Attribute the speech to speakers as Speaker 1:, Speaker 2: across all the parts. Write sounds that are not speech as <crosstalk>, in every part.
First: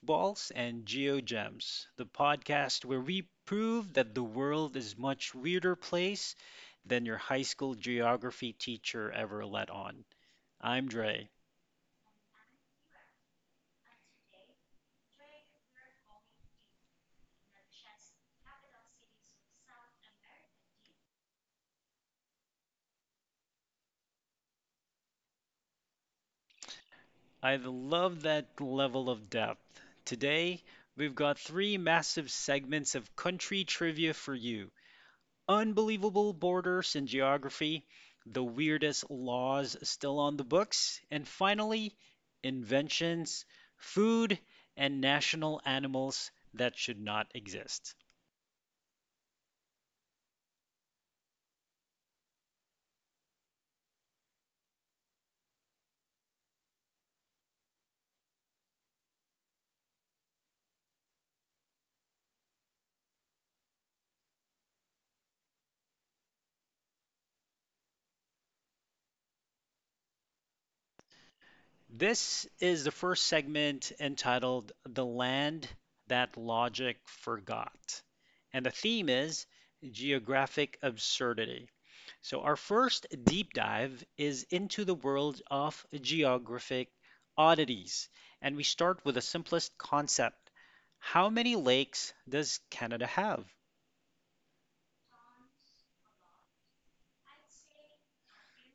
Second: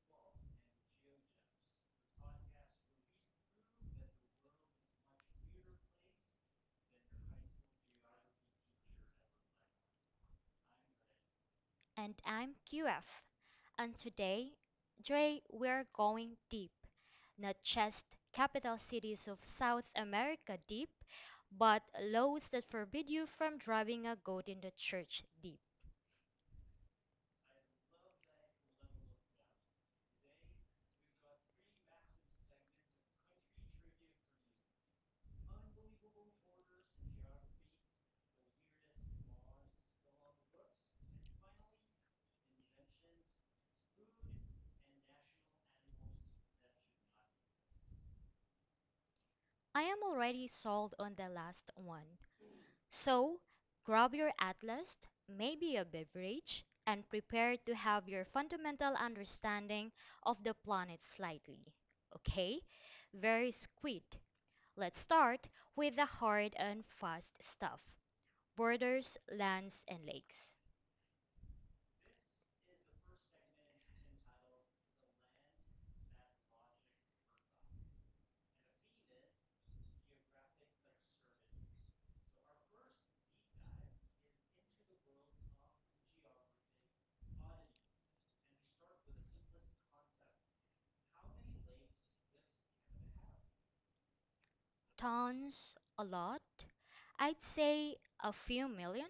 Speaker 1: Goofballs and Geo Gems, the podcast where we prove that the world is much weirder place than your high school geography teacher ever let on. I'm Dre.
Speaker 2: And I'm QF. And today, Dre, we're going deep. Not just capital cities of South America deep, but laws that forbid you from driving a goat in the church deep.
Speaker 1: I love that level of depth. Today, we've got three massive segments of country trivia for you. Unbelievable borders and geography, the weirdest laws still on the books, and finally, inventions, food, and national animals that should not exist.
Speaker 2: I am already sold on the last one. So, grab your atlas, maybe a beverage, and prepare to have your fundamental understanding of the planet slightly. Okay? Very squid. Let's start with the hard and fast stuff borders, lands, and lakes.
Speaker 1: This is the first segment entitled The Land That Logic Forgot, and the theme is geographic absurdity. So, our first deep dive is into the world of geographic oddities. And we start with the simplest concept: how many lakes does Canada have?
Speaker 2: Tons, a lot. I'd say a few million.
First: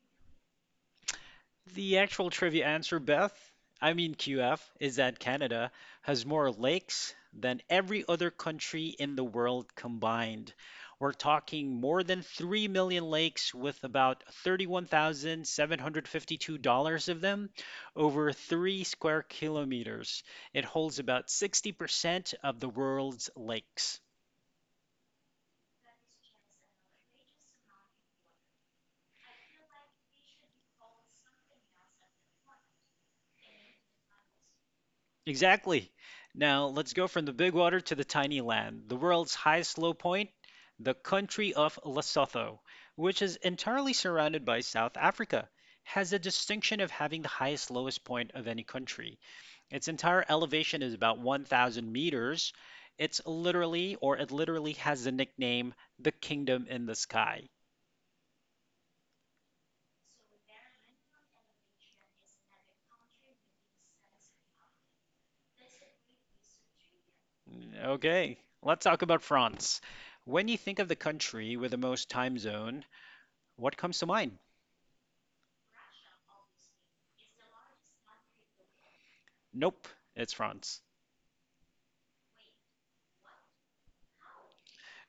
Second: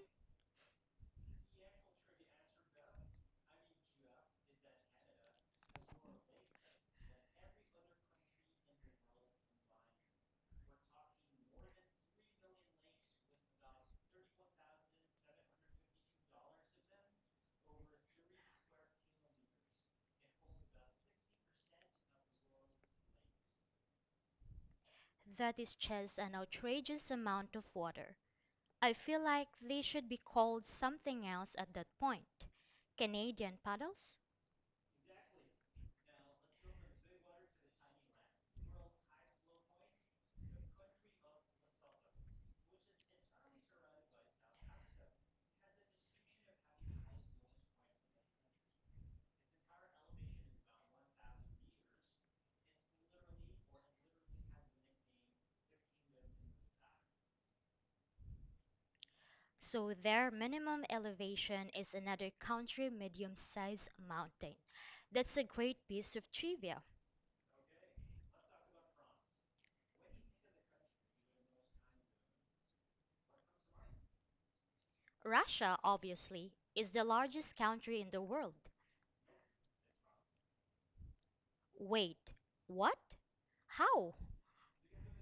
Speaker 1: The actual trivia answer, Beth, I mean QF, is that Canada has more lakes than every other country in the world combined. We're talking more than 3 million lakes, with about $31,752 of them over 3 square kilometers. It holds about 60% of the world's lakes.
Speaker 2: That is just an outrageous amount of water. I feel like they should be called something else at that point. Canadian paddles?
Speaker 1: Exactly. Now let's go from the big water to the tiny land, the world's highest low point. The country of Lesotho, which is entirely surrounded by South Africa, has the distinction of having the highest lowest point of any country. Its entire elevation is about 1,000 meters. It's literally, or it literally has the nickname, the kingdom in the sky.
Speaker 2: So their minimum elevation is another country medium sized mountain. That's a great piece of trivia.
Speaker 1: Okay, let's talk about France. When you think of the country with the most time zone, what comes to mind?
Speaker 2: Russia, obviously, is the largest country in the world.
Speaker 1: Nope, it's France.
Speaker 2: Wait, what? How?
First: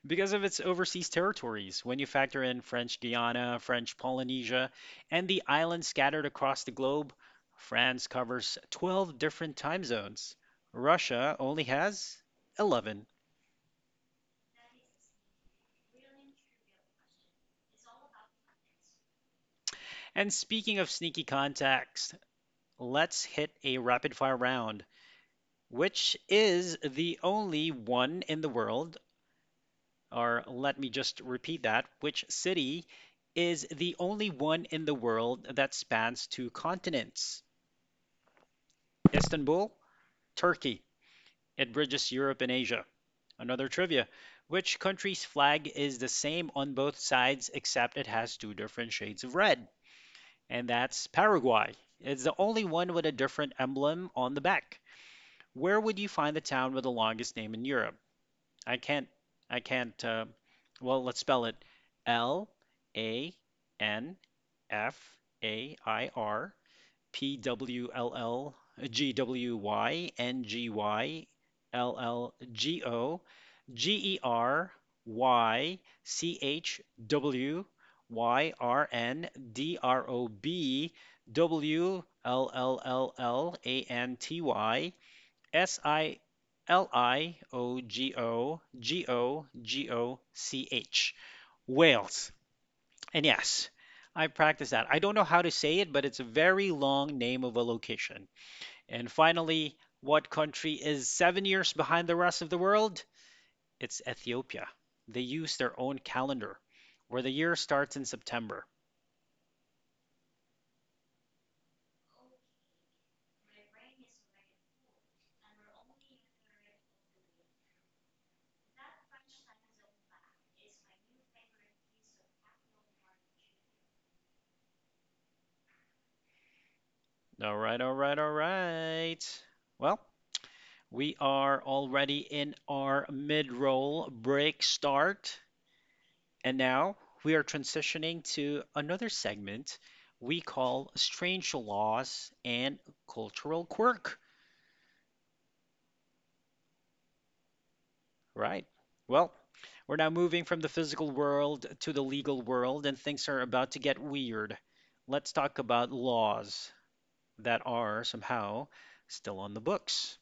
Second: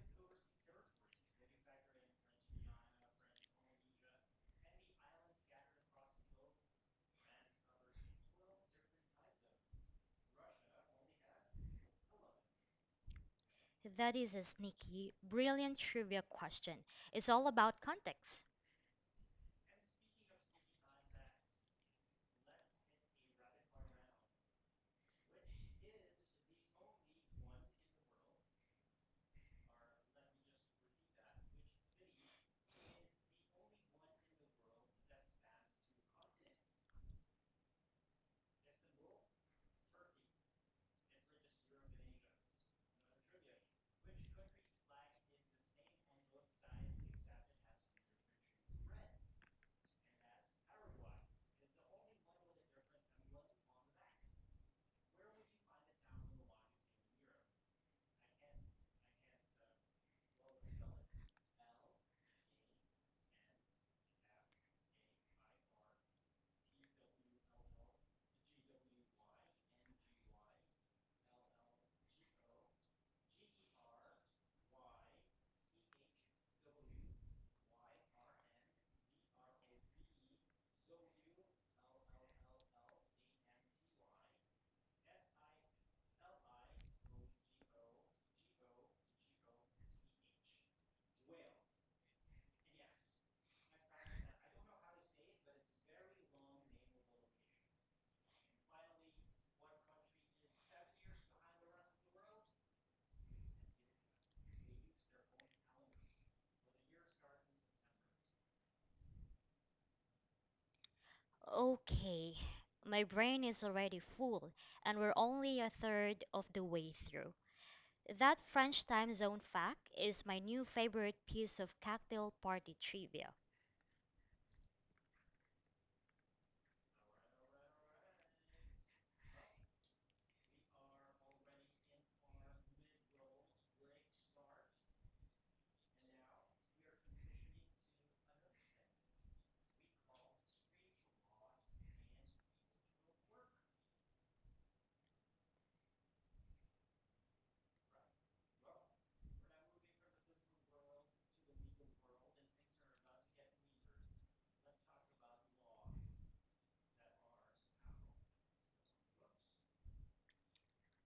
Speaker 1: Because of its overseas territories, when you factor in French Guiana, French Polynesia, and the islands scattered across the globe, France covers 12 different time zones. Russia only has 11.
Speaker 2: That is a sneaky, brilliant trivia question. It's all about context.
Speaker 1: And speaking of sneaky contacts, let's hit a rapid fire round, which is the only one in the world, or let me just repeat that, which city is the only one in the world that spans two continents? Istanbul, Turkey. It bridges Europe and Asia. Another trivia: which country's flag is the same on both sides except it has two different shades of red? And that's Paraguay. It's the only one with a different emblem on the back. Where would you find the town with the longest name in Europe? I can't. I can't. Uh, well, let's spell it: Lanfairpwllgwyngyllgogerychwyrndrobwllllantysiliogogogoch. Wales. And yes, I practiced that. I don't know how to say it, but it's a very long name of a location. And finally, what country is 7 years behind the rest of the world? It's Ethiopia. They use their own calendar where the year starts in September.
Speaker 2: Okay, my brain is already full, and we're only a third of the way through. That French time zone fact is my new favorite piece of cocktail party trivia.
Speaker 1: All right, all right, all right. Well, we are already in our mid roll break start. And now we are transitioning to another segment we call Strange Laws and Cultural Quirk, right? Well, we're now moving from the physical world to the legal world, and things are about to get weird. Let's talk about laws that are somehow still on the books.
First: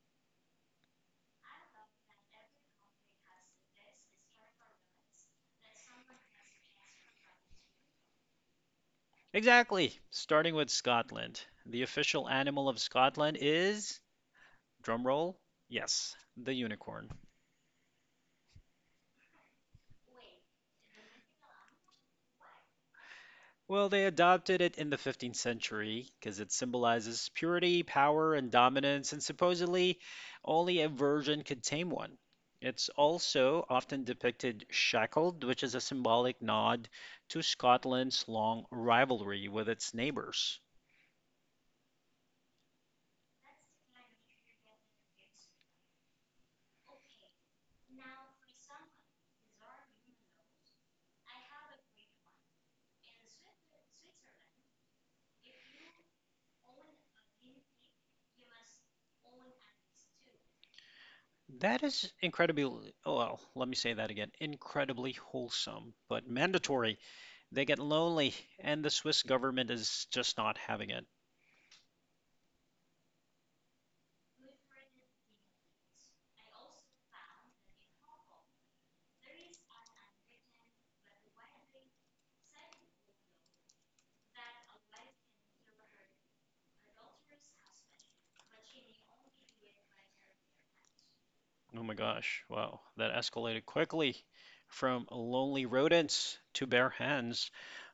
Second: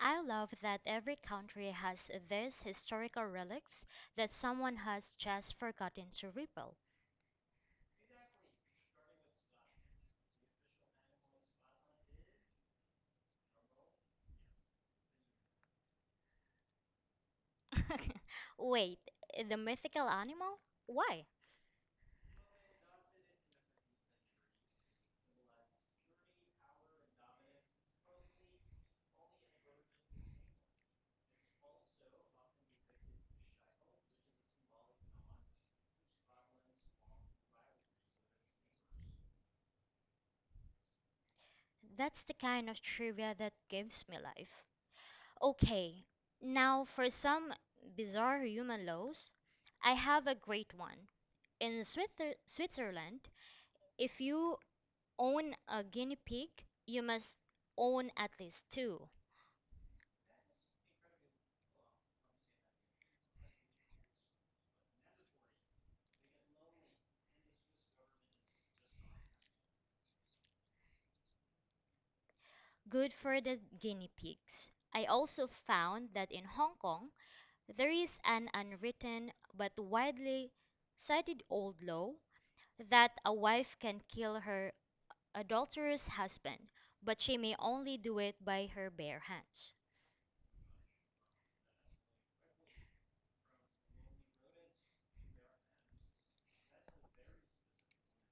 Speaker 2: I love that every country has these historical relics that someone has just forgotten to repel.
Speaker 1: Exactly. Starting with Scotland. The official animal of Scotland is, drumroll, yes, the unicorn.
Speaker 2: <laughs> Wait, the mythical animal? Why?
Speaker 1: Well, they adopted it in the 15th century because it symbolizes purity, power, and dominance, and supposedly only a virgin could tame one. It's also often depicted shackled, which is a symbolic nod to Scotland's long rivalry with its neighbors.
Speaker 2: That's the kind of trivia that gives me life. Okay, now for some bizarre human laws, I have a great one. In Switzerland, if you own a guinea pig, you must own at least two.
Speaker 1: That is incredibly, oh, well, let me say that again, incredibly wholesome, but mandatory. They get lonely, and the Swiss government is just not having it.
Speaker 2: Good for the guinea pigs. I also found that in Hong Kong, there is an unwritten but widely cited old law that a wife can kill her adulterous husband, but she may only do it by her bare hands.
Speaker 1: Oh my gosh, wow, that escalated quickly from lonely rodents to bare hands.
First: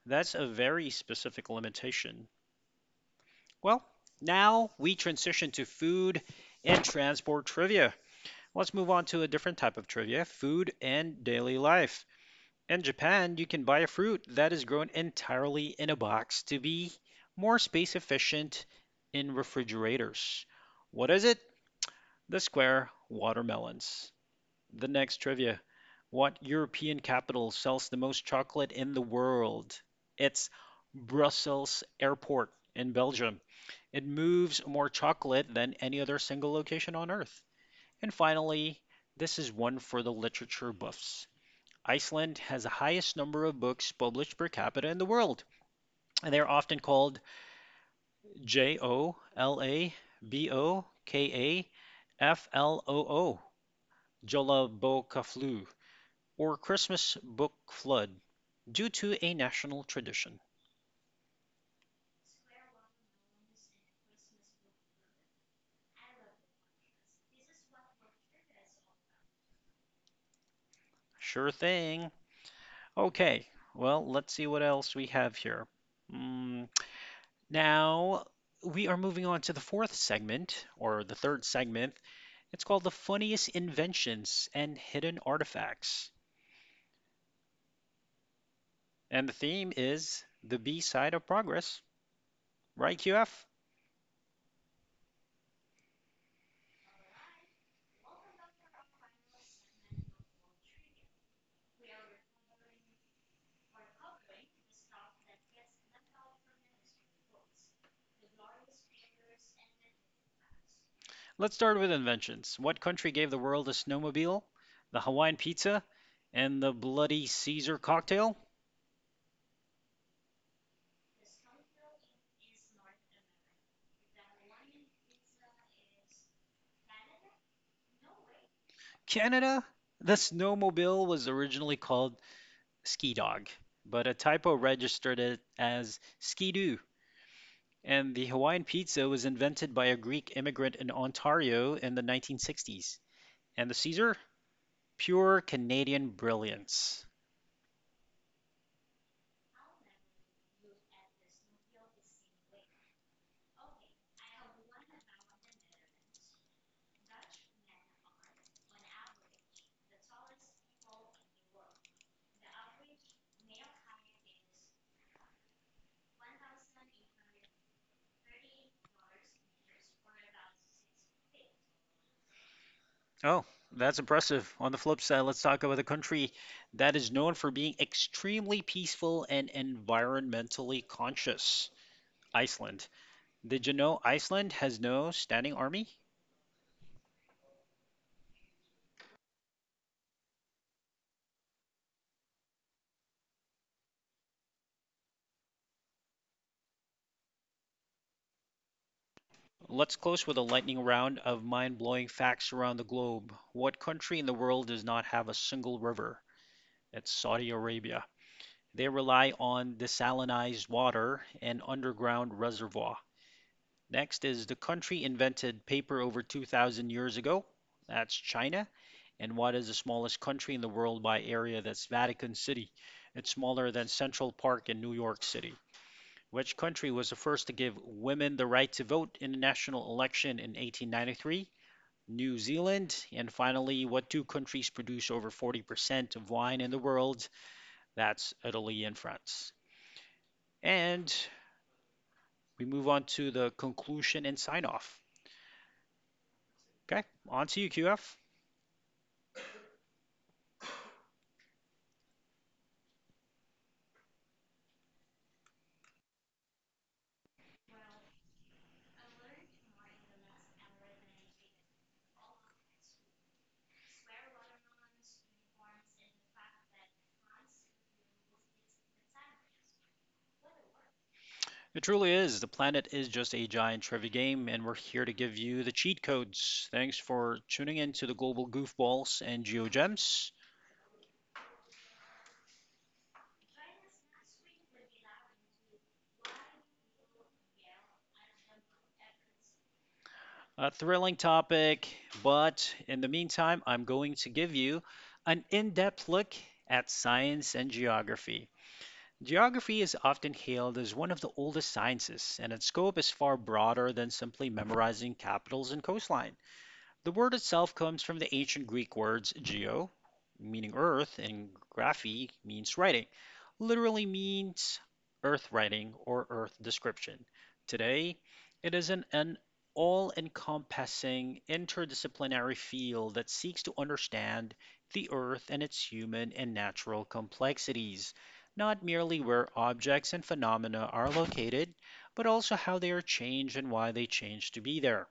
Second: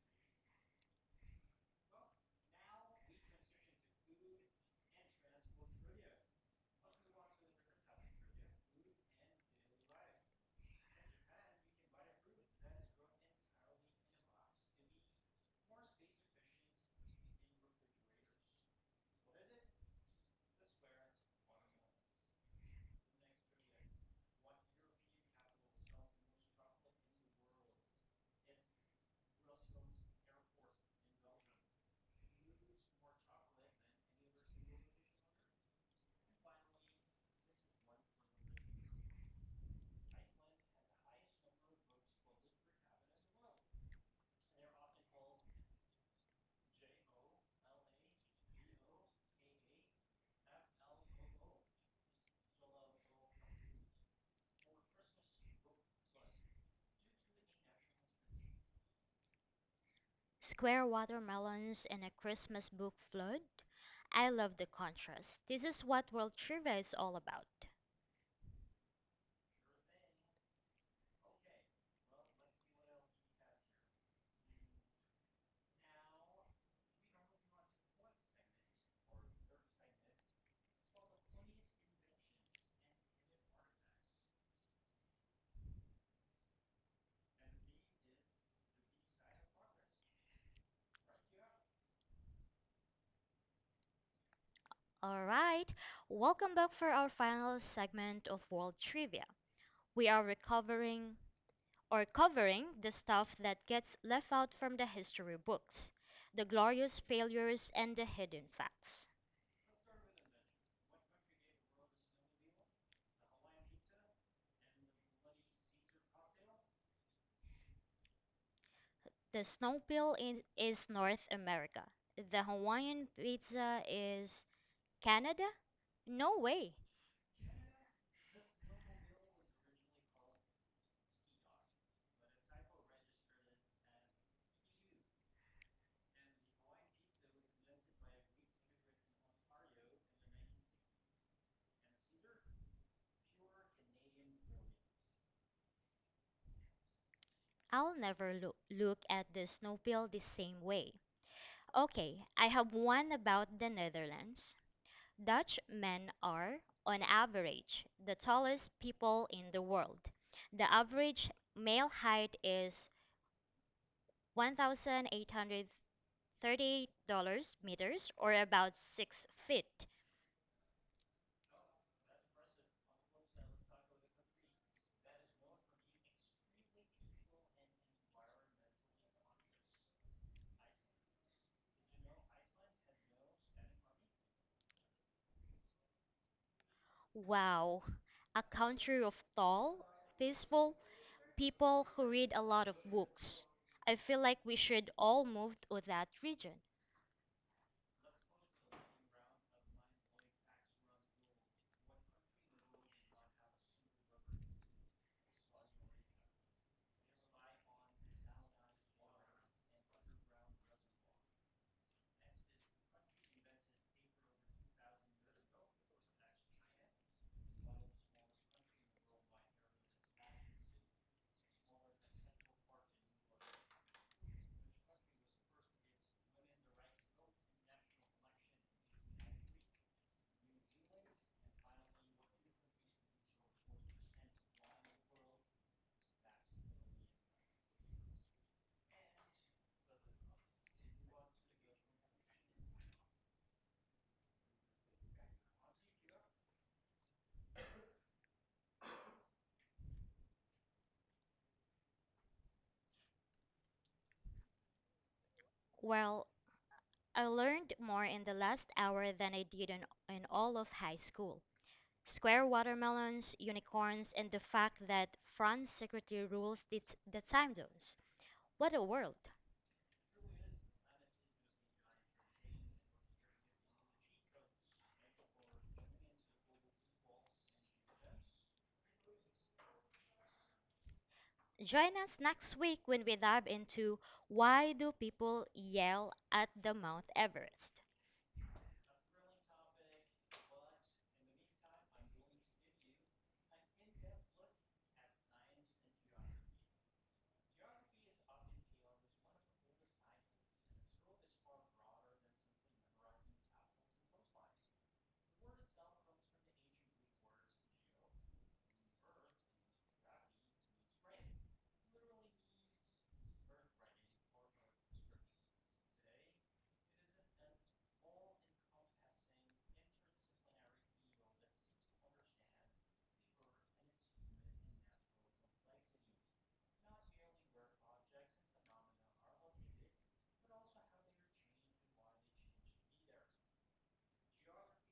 Speaker 1: That's a very specific limitation. Well, now we transition to food and transport trivia. Let's move on to a different type of trivia food and daily life. In Japan, you can buy a fruit that is grown entirely in a box to be more space efficient in refrigerators. What is it? The square watermelons. The next trivia. What European capital sells the most chocolate in the world? It's Brussels Airport in Belgium. It moves more chocolate than any other single location on Earth. And finally, this is one for the literature buffs. Iceland has the highest number of books published per capita in the world, and they are often called Jolabokafloo, Jolabokaflu, or Christmas Book Flood, due to a national tradition.
Speaker 2: Square watermelons in a Christmas book flood. I love the contrast. This is what World Trivia is all about.
Speaker 1: Sure thing. Okay, well, let's see what else we have here. Mm, now, we are moving on to the fourth segment, or the third segment. It's called The Funniest Inventions and Hidden Artifacts. And the theme is the B side of progress, right, QF?
Speaker 2: All right, welcome back for our final segment of World Trivia. We are recovering or covering the stuff that gets left out from the history books, the glorious failures and the hidden facts.
Speaker 1: Let's start with inventions. What country gave the world a snowmobile, the Hawaiian pizza, and the bloody Caesar cocktail?
Speaker 2: The snowmobile in, is North America. The Hawaiian pizza is Canada? No way.
Speaker 1: Canada. The snowmobile was originally called ski dog, but a typo registered it as skidoo. And the Hawaiian pizza was invented by a Greek immigrant in Ontario in the 1960s. And the Caesar, pure Canadian brilliance.
Speaker 2: I'll never look at the snowmobile the same way. Okay, I have one about the Netherlands. Dutch men are, on average, the tallest people in the world. The average male height is 1,838 meters or about 6 feet.
Speaker 1: Oh, that's impressive. On the flip side, let's talk about a country that is known for being extremely peaceful and environmentally conscious. Iceland. Did you know Iceland has no standing army?
Speaker 2: Wow, a country of tall, peaceful people who read a lot of books. I feel like we should all move to that region.
Speaker 1: Let's close with a lightning round of mind blowing facts around the globe. What country in the world does not have a single river? It's Saudi Arabia. They rely on desalinized water and underground reservoir. Next is the country invented paper over 2,000 years ago. That's China. And what is the smallest country in the world by area? That's Vatican City. It's smaller than Central Park in New York City. Which country was the first to give women the right to vote in a national election in 1893? New Zealand. And finally, what two countries produce over 40% of wine in the world? That's Italy and France. And we move on to the conclusion and sign off. Okay, on to you, QF.
Speaker 2: Well, I learned more in the last hour than I did in all of high school. Square watermelons, unicorns, and the fact that France secretly rules the time zones. What a world!
Speaker 1: It truly is. The planet is just a giant trivia game, and we're here to give you the cheat codes. Thanks for tuning in to the Global Goofballs and GeoGems.
Speaker 2: Join us next week when we dive into why do people yell at the Mount Everest?
Speaker 1: A thrilling topic, but in the meantime, I'm going to give you an in depth look at science and geography. Geography is often hailed as one of the oldest sciences, and its scope is far broader than simply memorizing capitals and coastline. The word itself comes from the ancient Greek words geo, meaning earth, and graphi, means writing, literally means earth writing or earth description. Today, it is an all encompassing interdisciplinary field that seeks to understand the earth and its human and natural complexities, not merely where objects and phenomena are located, but also how they are changed and why they change to be there.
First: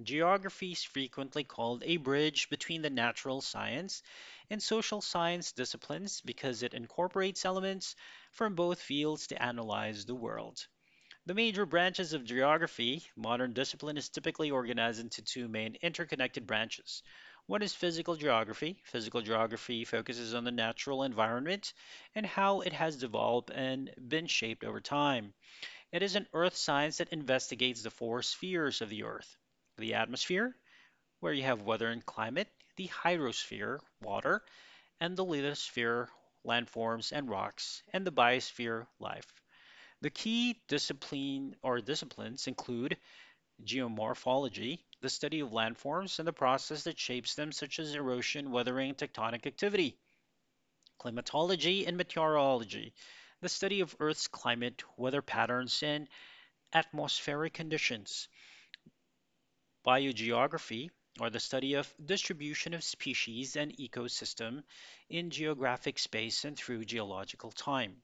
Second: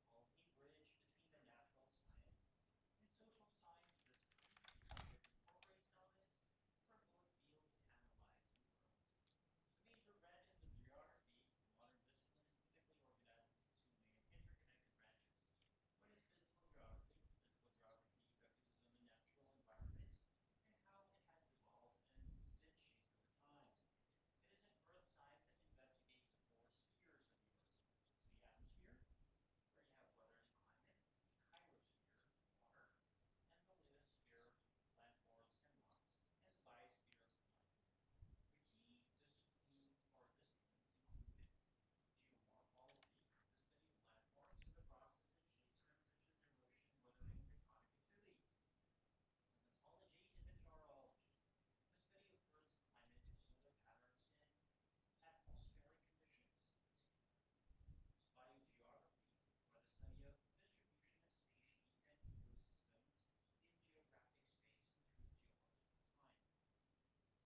Speaker 1: Geography is frequently called a bridge between the natural science and social science disciplines because it incorporates elements from both fields to analyze the world. The major branches of geography, modern discipline is typically organized into two main interconnected branches. One is physical geography. Physical geography focuses on the natural environment and how it has developed and been shaped over time. It is an earth science that investigates the four spheres of the earth: the atmosphere, where you have weather and climate; the hydrosphere, water; and the lithosphere, landforms and rocks; and the biosphere, life. The key discipline or disciplines include geomorphology, the study of landforms and the process that shapes them such as erosion, weathering, and tectonic activity; climatology and meteorology, the study of Earth's climate, weather patterns, and atmospheric conditions; biogeography, or the study of distribution of species and ecosystem in geographic space and through geological time;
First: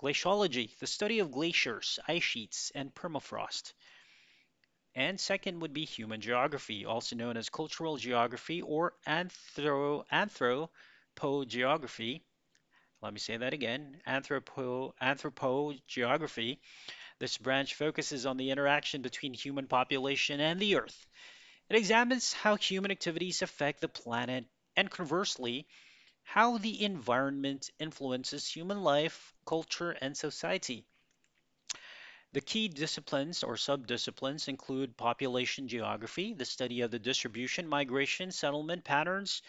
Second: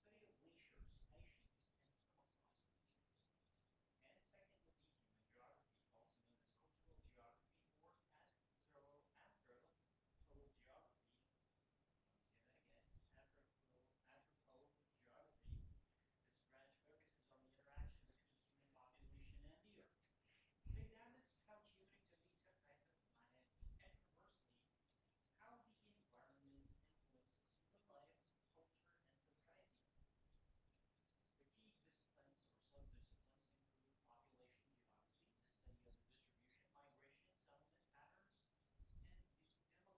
Speaker 1: glaciology, the study of glaciers, ice sheets, and permafrost. And second would be human geography, also known as cultural geography or anthropogeography. Let me say that again: anthropogeography. This branch focuses on the interaction between human population and the earth. It examines how human activities affect the planet and, conversely, how the environment influences human life, culture, and society. The key disciplines or subdisciplines include population geography, the study of the distribution, migration, settlement patterns,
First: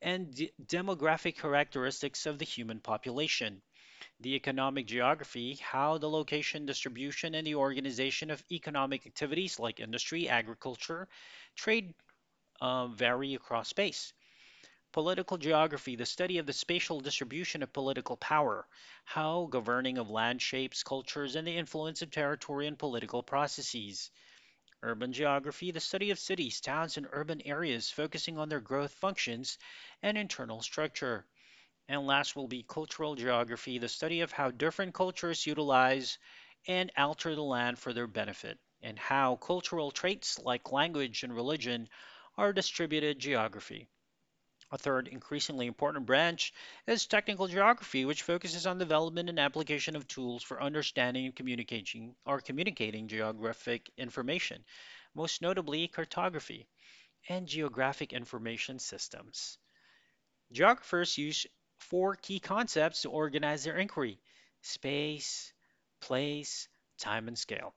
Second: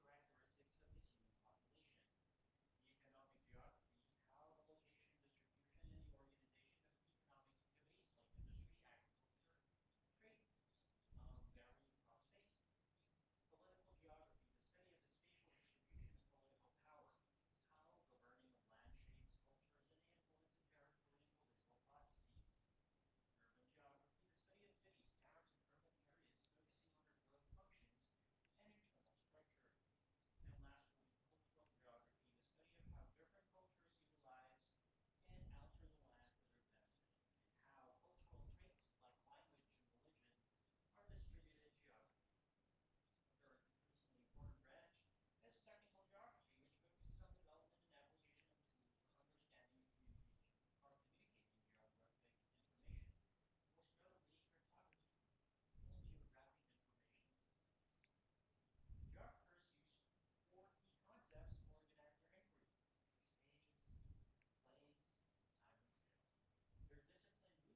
Speaker 1: and demographic characteristics of the human population; the economic geography, how the location, distribution, and the organization of economic activities like industry, agriculture, trade vary across space; political geography, the study of the spatial distribution of political power, how governing of land shapes cultures and the influence of territory and political processes; urban geography, the study of cities, towns, and urban areas, focusing on their growth functions and internal structure. And last will be cultural geography, the study of how different cultures utilize and alter the land for their benefit, and how cultural traits like language and religion are distributed geography. A third, increasingly important branch is technical geography, which focuses on development and application of tools for understanding and communicating geographic information, most notably cartography and geographic information systems. Geographers use four key concepts to organize their inquiry: space, place, time, and scale.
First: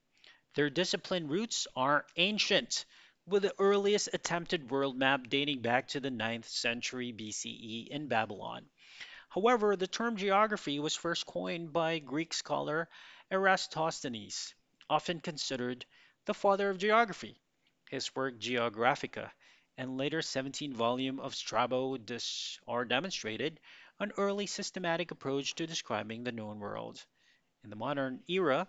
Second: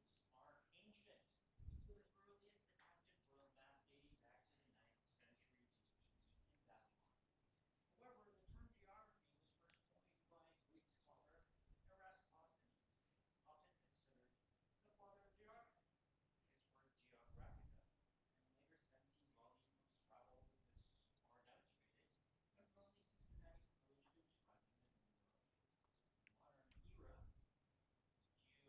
Speaker 1: Their discipline roots are ancient, with the earliest attempted world map dating back to the 9th century BCE in Babylon. However, the term geography was first coined by Greek scholar Eratosthenes, often considered the father of geography. His work Geographica and later 17 volume of Strabo are demonstrated an early systematic approach to describing the known world. In the modern era,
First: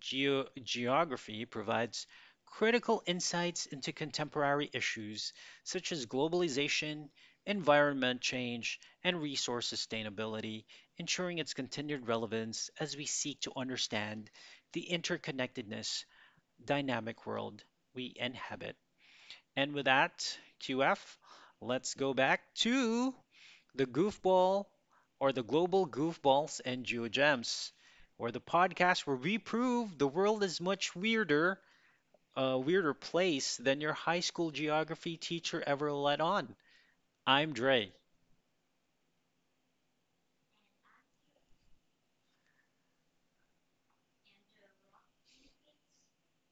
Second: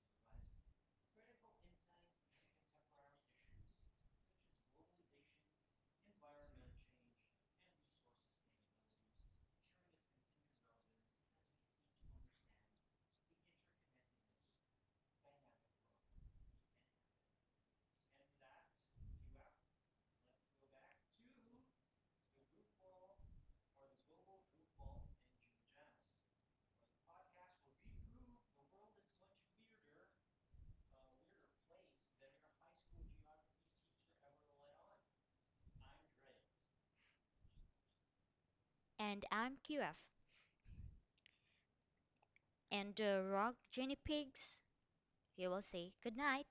Speaker 1: Geography provides critical insights into contemporary issues such as globalization, environment change, and resource sustainability, ensuring its continued relevance as we seek to understand the interconnectedness, dynamic world we inhabit. And with that, QF, let's go back to the Goofball, or the Global Goofballs and Geogems, or the podcast where we prove the world is much weirder, a weirder place than your high school geography teacher ever let on. I'm Dre.
Speaker 2: And I'm QF, and the rock guinea pigs. He will say good night.